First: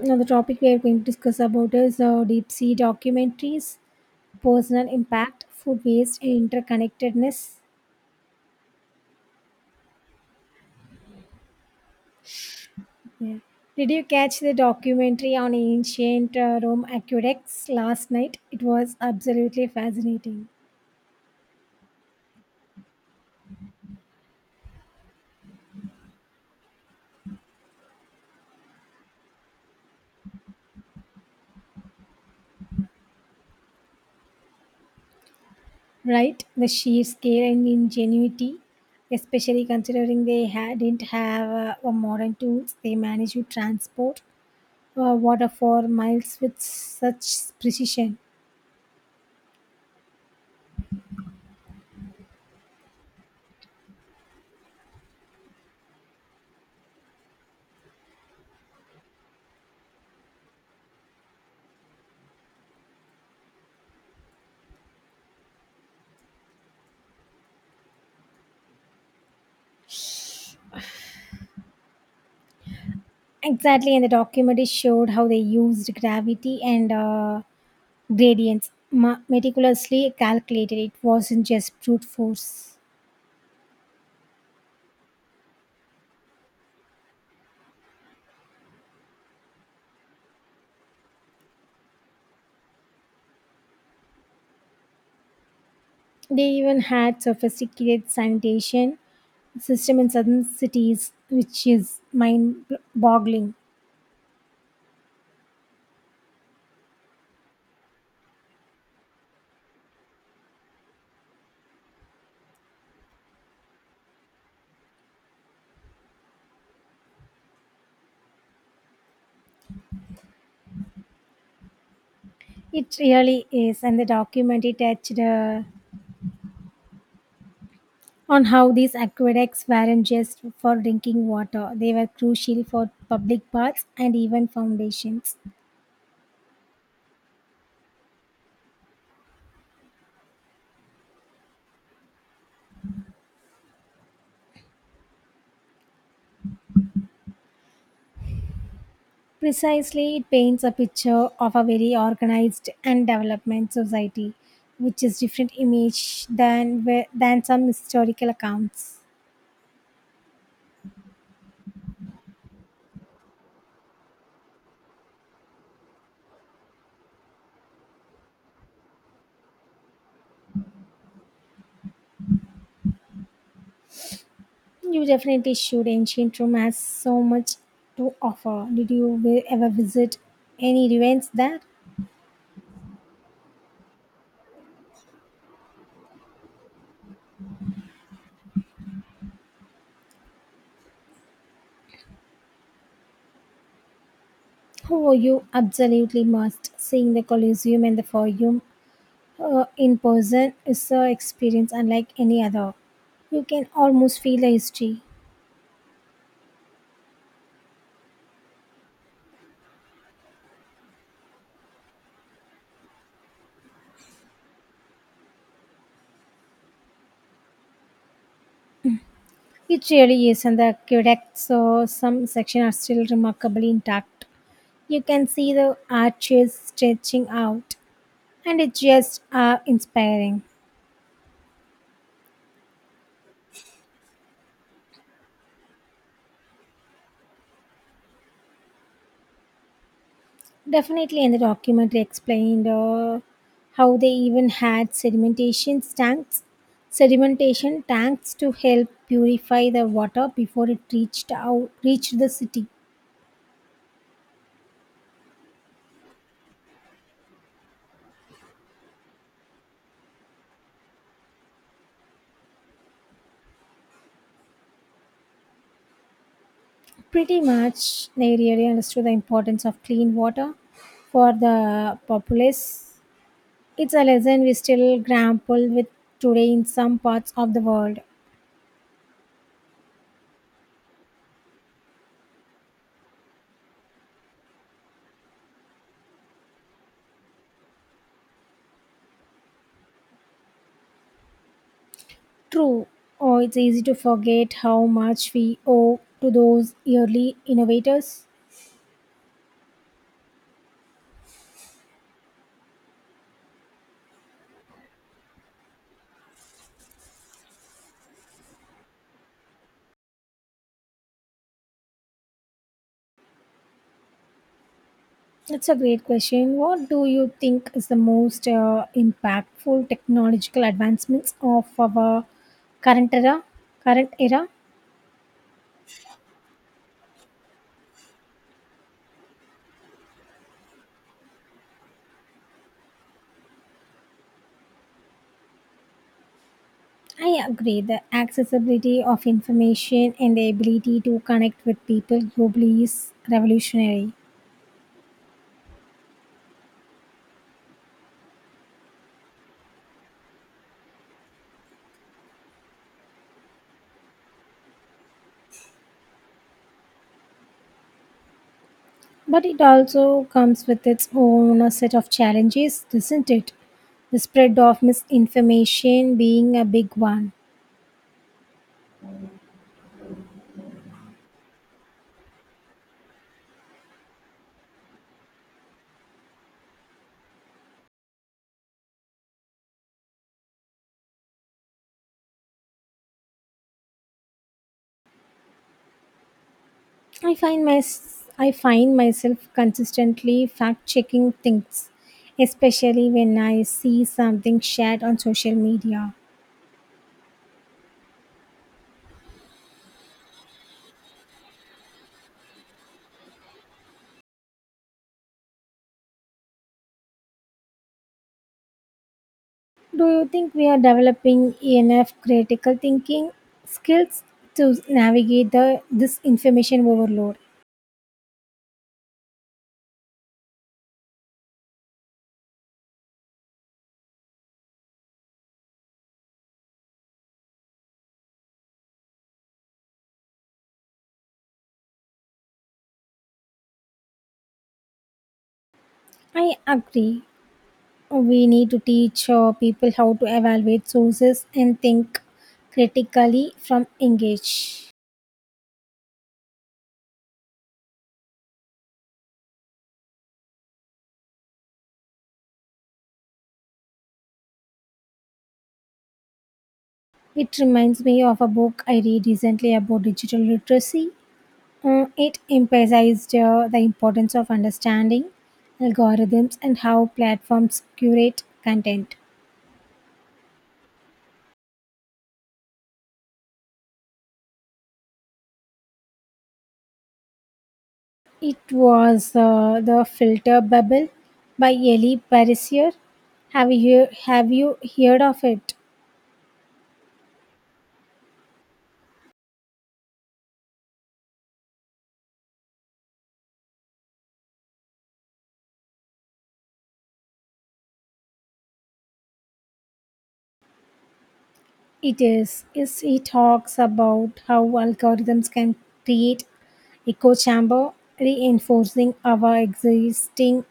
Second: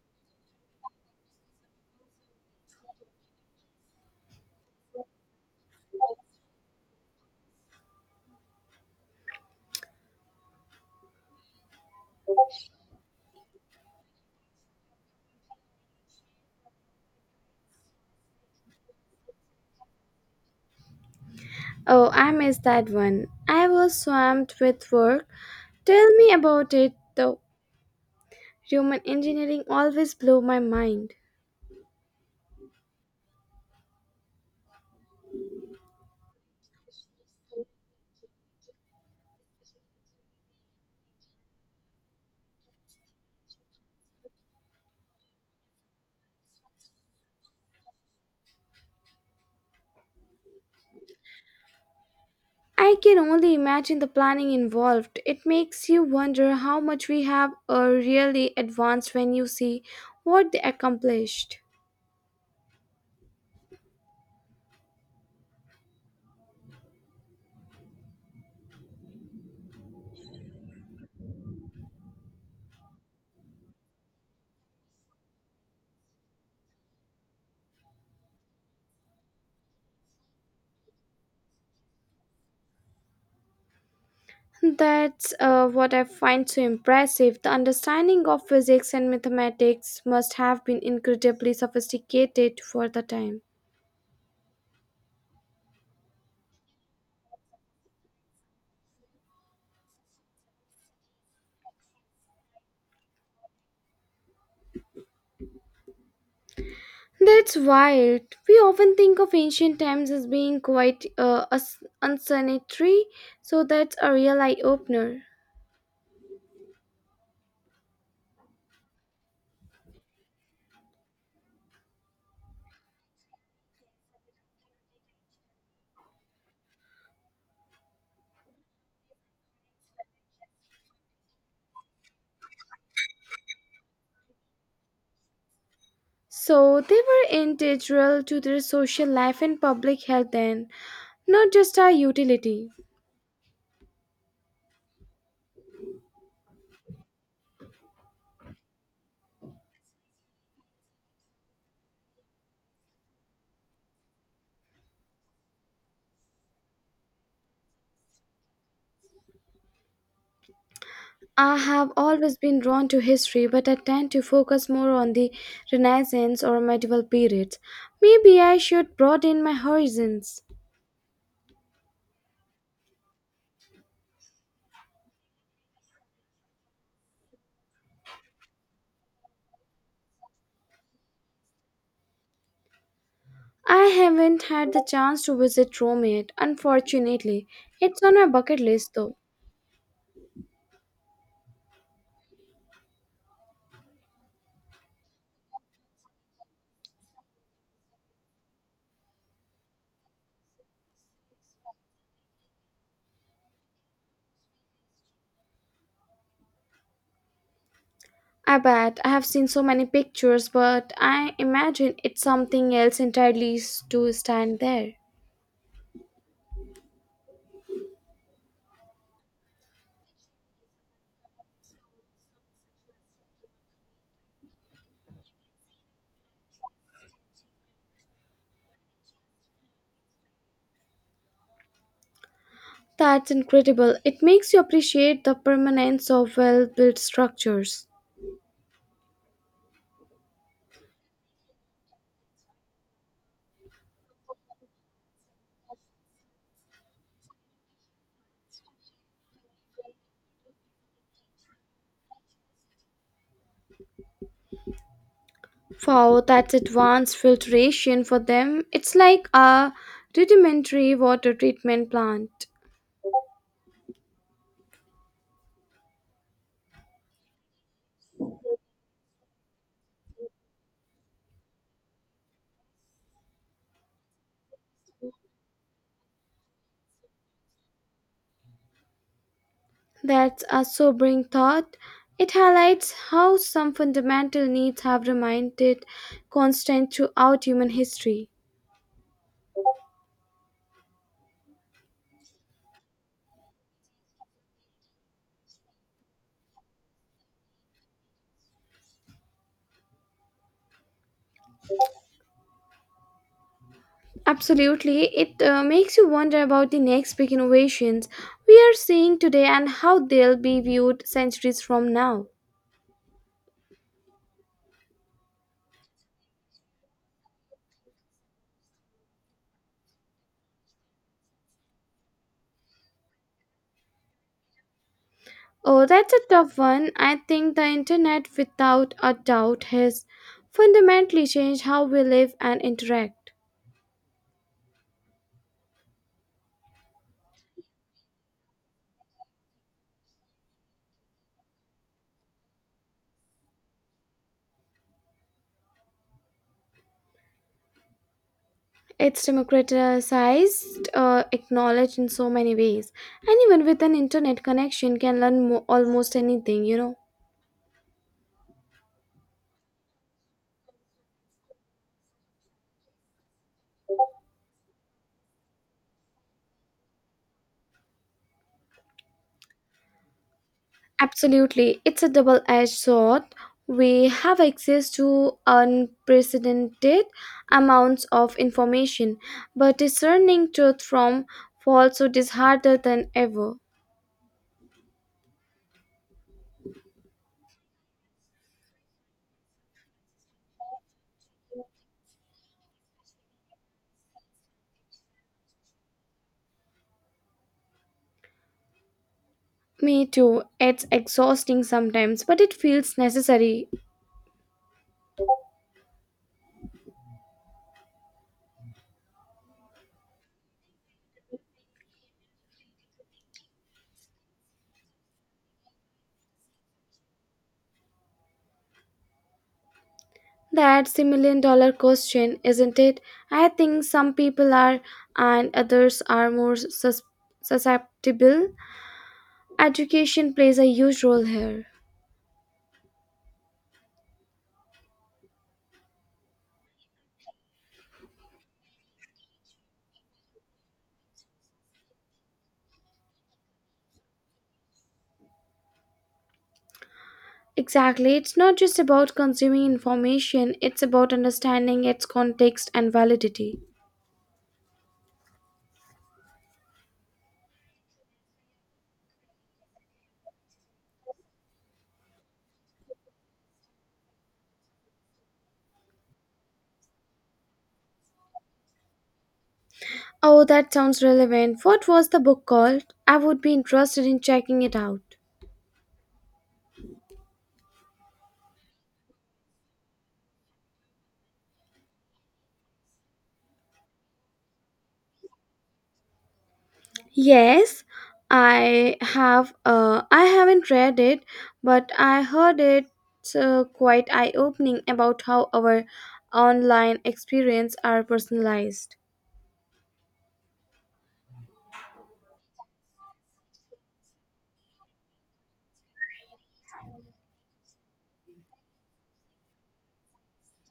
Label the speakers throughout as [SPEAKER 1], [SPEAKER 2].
[SPEAKER 1] Now, the topic we are going to discuss about is deep sea documentaries, personal impact, food waste, and interconnectedness. Yeah. Did you catch the documentary on ancient Rome aqueducts last night? It was absolutely fascinating,
[SPEAKER 2] Oh, I missed that one. I was swamped with work. Tell me about it, though. Human engineering always blew my mind.
[SPEAKER 1] right? The sheer scale and ingenuity, especially considering they didn't have a modern tools, they managed to transport water for miles with such precision.
[SPEAKER 2] I can only imagine the planning involved. It makes you wonder how much we have really advanced when you see what they accomplished.
[SPEAKER 1] Exactly, and the documentary showed how they used gravity and gradients meticulously calculated. It wasn't just brute force.
[SPEAKER 2] That's what I find so impressive. The understanding of physics and mathematics must have been incredibly sophisticated for the time.
[SPEAKER 1] They even had sophisticated sanitation system in southern cities, which is mind-boggling.
[SPEAKER 2] That's wild. We often think of ancient times as being quite unsanitary, so that's a real eye opener.
[SPEAKER 1] It really is, and the documentary touched on how these aqueducts weren't just for drinking water; they were crucial for public baths and even foundations.
[SPEAKER 2] So they were integral to their social life and public health then, not just our utility.
[SPEAKER 1] Precisely, it paints a picture of a very organized and development society, which is different image than than some historical accounts.
[SPEAKER 2] I have always been drawn to history, but I tend to focus more on the Renaissance or medieval periods. Maybe I should broaden my horizons.
[SPEAKER 1] You definitely should. Ancient Rome has so much to offer. Did you ever visit any ruins there?
[SPEAKER 2] I haven't had the chance to visit Rome yet, unfortunately. It's on my bucket list though.
[SPEAKER 1] Oh, you absolutely must. Seeing the Colosseum and the Forum in person is an experience unlike any other. You can almost feel the history.
[SPEAKER 2] I bet I have seen so many pictures, but I imagine it's something else entirely to stand there.
[SPEAKER 1] It really is, and the Quebec So some sections are still remarkably intact. You can see the arches stretching out, and it's just inspiring.
[SPEAKER 2] That's incredible. It makes you appreciate the permanence of well built structures.
[SPEAKER 1] Definitely, and the documentary explained how they even had sedimentation tanks to help purify the water before it reached the city.
[SPEAKER 2] Wow, that's advanced filtration for them. It's like a rudimentary water treatment plant.
[SPEAKER 1] Pretty much, they really understood the importance of clean water for the populace. It's a lesson we still grapple with today in some parts of the world.
[SPEAKER 2] That's a sobering thought. It highlights how some fundamental needs have remained constant throughout human history.
[SPEAKER 1] True, oh, it's easy to forget how much we owe to those early innovators.
[SPEAKER 2] Absolutely. It makes you wonder about the next big innovations we are seeing today and how they'll be viewed centuries from now.
[SPEAKER 1] That's a great question. What do you think is the most impactful technological advancements of our current era? Current era?
[SPEAKER 2] Oh, that's a tough one. I think the internet, without a doubt, has fundamentally changed how we live and interact.
[SPEAKER 1] I agree. The accessibility of information and the ability to connect with people globally is revolutionary.
[SPEAKER 2] It's democratized acknowledged in so many ways. Anyone with an internet connection can learn almost anything,
[SPEAKER 1] But it also comes with its own set of challenges, doesn't it? The spread of misinformation being a big one.
[SPEAKER 2] Absolutely. It's a double edged sword. We have access to unprecedented amounts of information, but discerning truth from falsehood is harder than ever.
[SPEAKER 1] I find my I find myself consistently fact checking things, especially when I see something shared on social media.
[SPEAKER 2] Me too. It's exhausting sometimes, but it feels necessary.
[SPEAKER 1] Do you think we are developing enough critical thinking skills to navigate the this information overload?
[SPEAKER 2] That's the million dollar question, isn't it? I think some people are and others are more susceptible. Education plays a huge role here.
[SPEAKER 1] I agree. We need to teach people how to evaluate sources and think critically from engage.
[SPEAKER 2] Exactly. It's not just about consuming information, it's about understanding its context and validity.
[SPEAKER 1] It reminds me of a book I read recently about digital literacy. It emphasized the importance of understanding algorithms and how platforms curate content.
[SPEAKER 2] Oh, that sounds relevant. What was the book called? I would be interested in checking it out.
[SPEAKER 1] It was the filter bubble by Ellie Pariser. Have you have you heard of it?
[SPEAKER 2] Yes, I have. I haven't read it, but I heard it's quite eye-opening about how our online experience are personalized.
[SPEAKER 1] It is. Is he talks about how algorithms can create echo chamber, reinforcing our existing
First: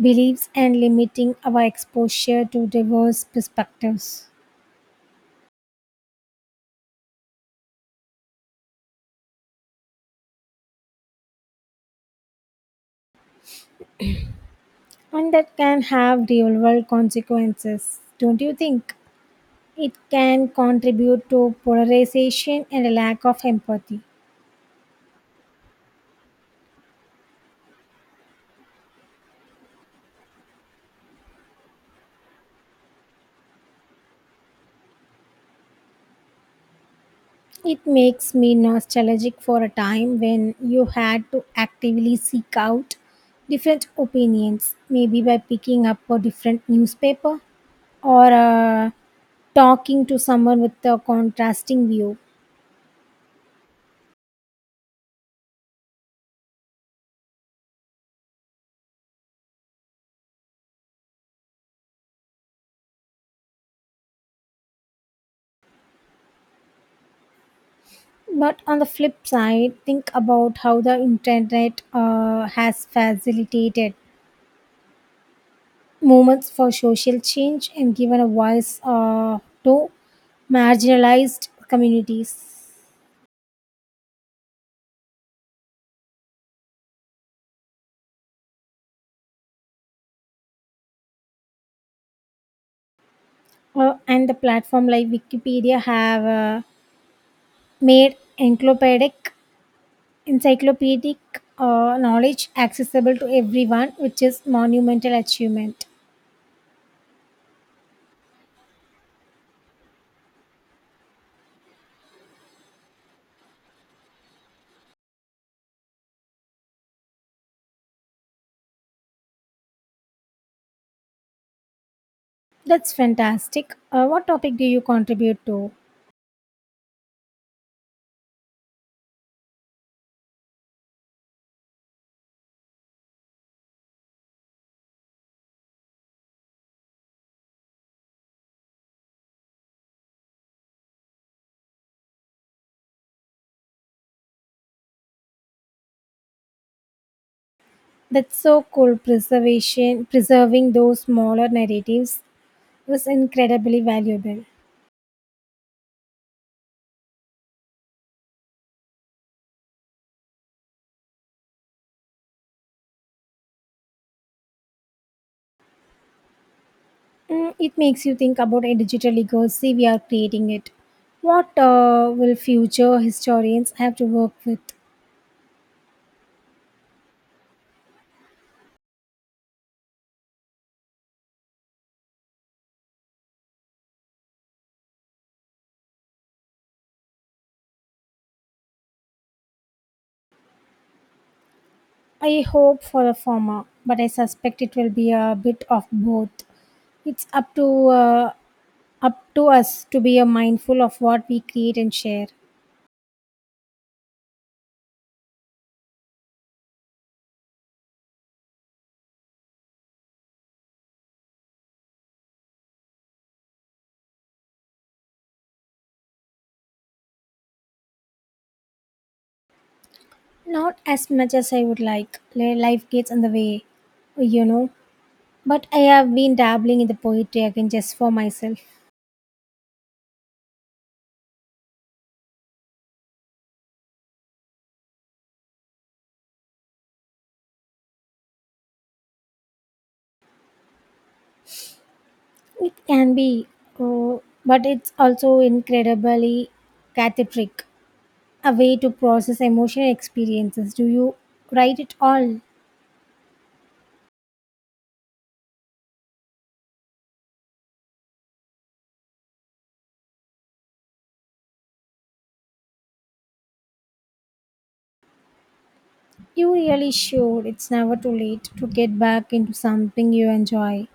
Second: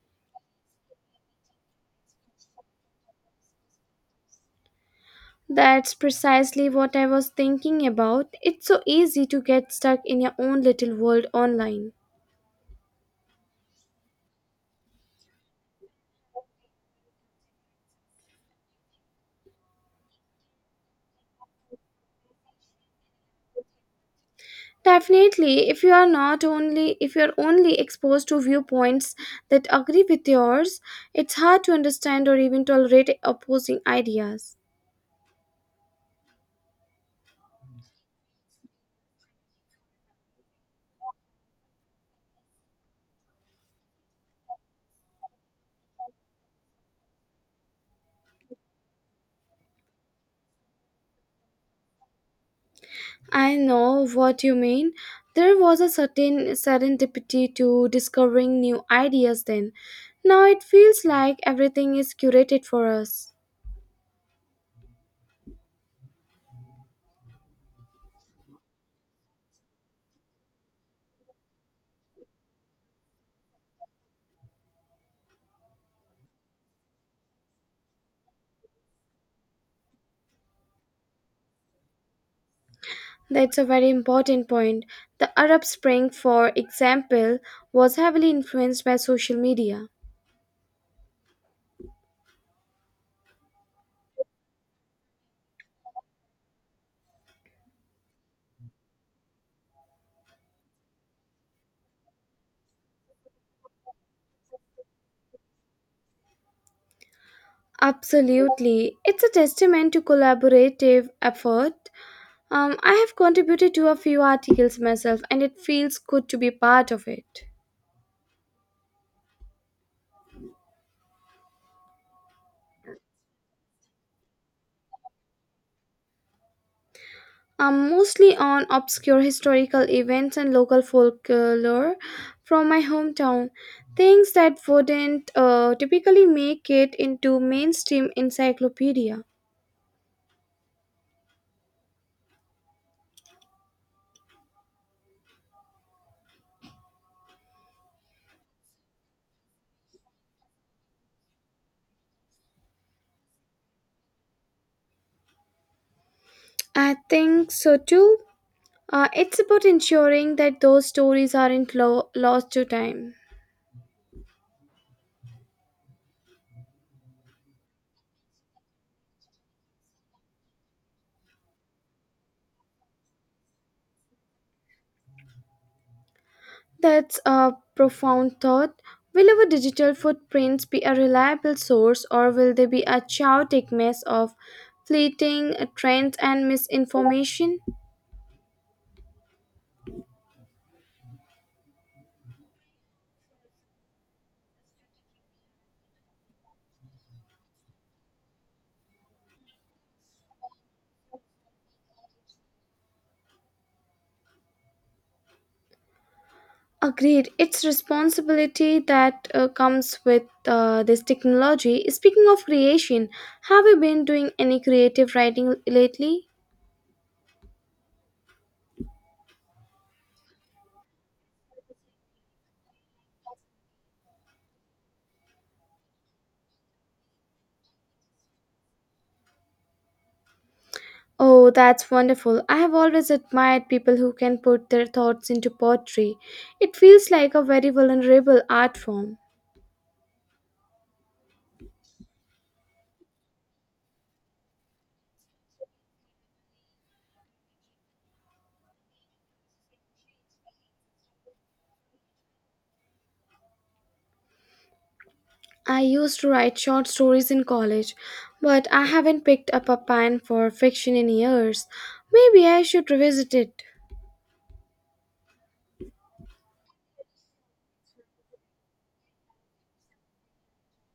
[SPEAKER 1] beliefs and limiting our exposure to diverse perspectives.
[SPEAKER 2] That's precisely what I was thinking about. It's so easy to get stuck in your own little world online.
[SPEAKER 1] And that can have real world consequences, don't you think? It can contribute to polarization and a lack of empathy.
[SPEAKER 2] Definitely, if you're only exposed to viewpoints that agree with yours, it's hard to understand or even tolerate opposing ideas.
[SPEAKER 1] It makes me nostalgic for a time when you had to actively seek out different opinions, maybe by picking up a different newspaper or talking to someone with a contrasting view.
[SPEAKER 2] I know what you mean. There was a certain serendipity to discovering new ideas then. Now it feels like everything is curated for us.
[SPEAKER 1] But on the flip side, think about how the internet has facilitated movements for social change and given a voice to marginalized communities.
[SPEAKER 2] That's a very important point. The Arab Spring, for example, was heavily influenced by social media.
[SPEAKER 1] And the platform like Wikipedia have made encyclopedic knowledge accessible to everyone, which is monumental achievement.
[SPEAKER 2] Absolutely. It's a testament to collaborative effort. I have contributed to a few articles myself, and it feels good to be part of it.
[SPEAKER 1] That's fantastic. What topic do you contribute to?
[SPEAKER 2] Mostly on obscure historical events and local folklore from my hometown. Things that wouldn't typically make it into mainstream encyclopedia.
[SPEAKER 1] That's so cool. Preserving those smaller narratives was incredibly valuable.
[SPEAKER 2] I think so too. It's about ensuring that those stories aren't lost to time.
[SPEAKER 1] Mm, it makes you think about a digital legacy we are creating it. What will future historians have to work with?
[SPEAKER 2] That's a profound thought. Will our digital footprints be a reliable source or will they be a chaotic mess of fleeting trends and misinformation?
[SPEAKER 1] I hope for the former, but I suspect it will be a bit of both. It's up to us to be mindful of what we create and share.
[SPEAKER 2] Agreed. It's responsibility that comes with this technology. Speaking of creation, have you been doing any creative writing lately?
[SPEAKER 1] Not as much as I would like. Life gets in the way, you know. But I have been dabbling in the poetry again just for myself.
[SPEAKER 2] Oh, that's wonderful. I have always admired people who can put their thoughts into poetry. It feels like a very vulnerable art form.
[SPEAKER 1] It can be, uh, but it's also incredibly cathartic, a way to process emotional experiences. Do you write it all?
[SPEAKER 2] I used to write short stories in college, but I haven't picked up a pen for fiction in years. Maybe I should revisit it.
[SPEAKER 1] You really should. It's never too late to get back into something you enjoy.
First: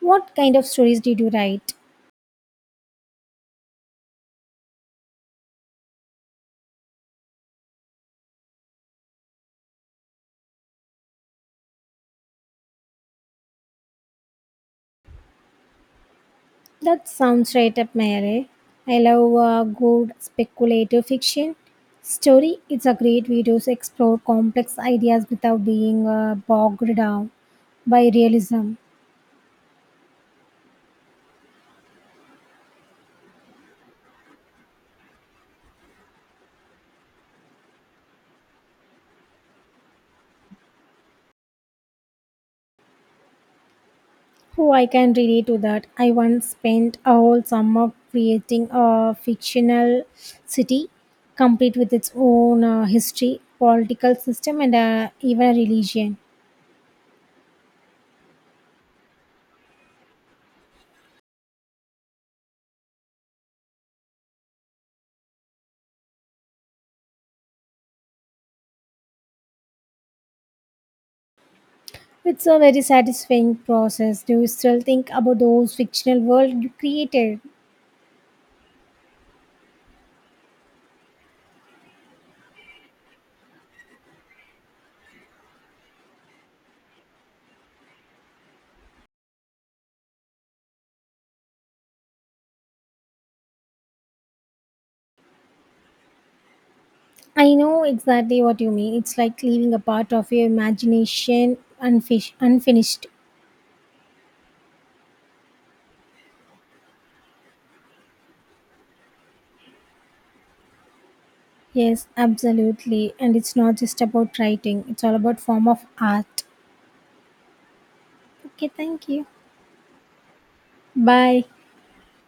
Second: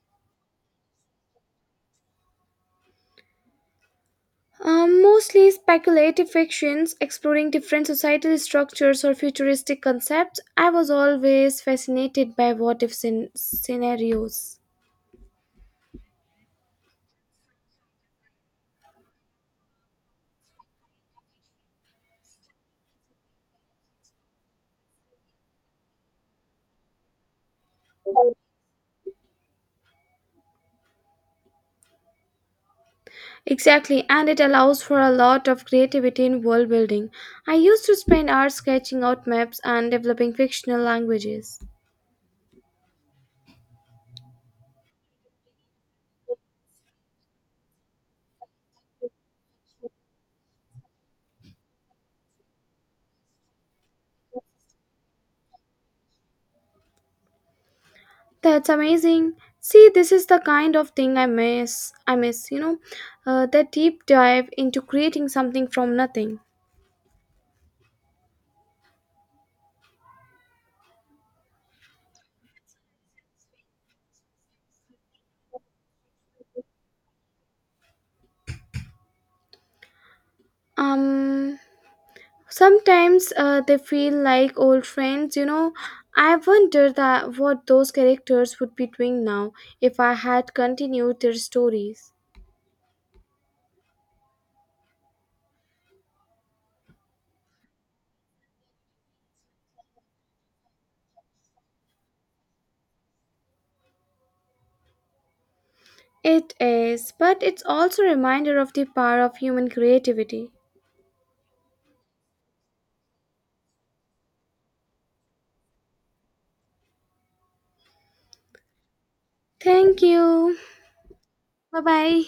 [SPEAKER 1] What kind of stories did you write?
[SPEAKER 2] Mostly speculative fictions, exploring different societal structures or futuristic concepts. I was always fascinated by what if scenarios.
[SPEAKER 1] That sounds right up my alley. I love good speculative fiction. Story, it's a great way to explore complex ideas without being bogged down by realism.
[SPEAKER 2] Exactly, and it allows for a lot of creativity in world building. I used to spend hours sketching out maps and developing fictional languages.
[SPEAKER 1] Oh, I can relate to that. I once spent a whole summer creating a fictional city, complete with its own history, political system, and even a religion.
[SPEAKER 2] That's amazing. See, this is the kind of thing I miss. I miss, that deep dive into creating something from nothing.
[SPEAKER 1] It's a very satisfying process. Do you still think about those fictional world you created?
[SPEAKER 2] Um, Sometimes they feel like old friends. You know, I wonder that what those characters would be doing now if I had continued their stories.
[SPEAKER 1] I know exactly what you mean. It's like leaving a part of your imagination unfinished.
[SPEAKER 2] It is, but it's also a reminder of the power of human creativity.
[SPEAKER 1] Yes, absolutely. And it's not just about writing, it's all about form of art. Okay, thank you.
[SPEAKER 2] Thank you.
[SPEAKER 1] Bye.
[SPEAKER 2] Bye bye.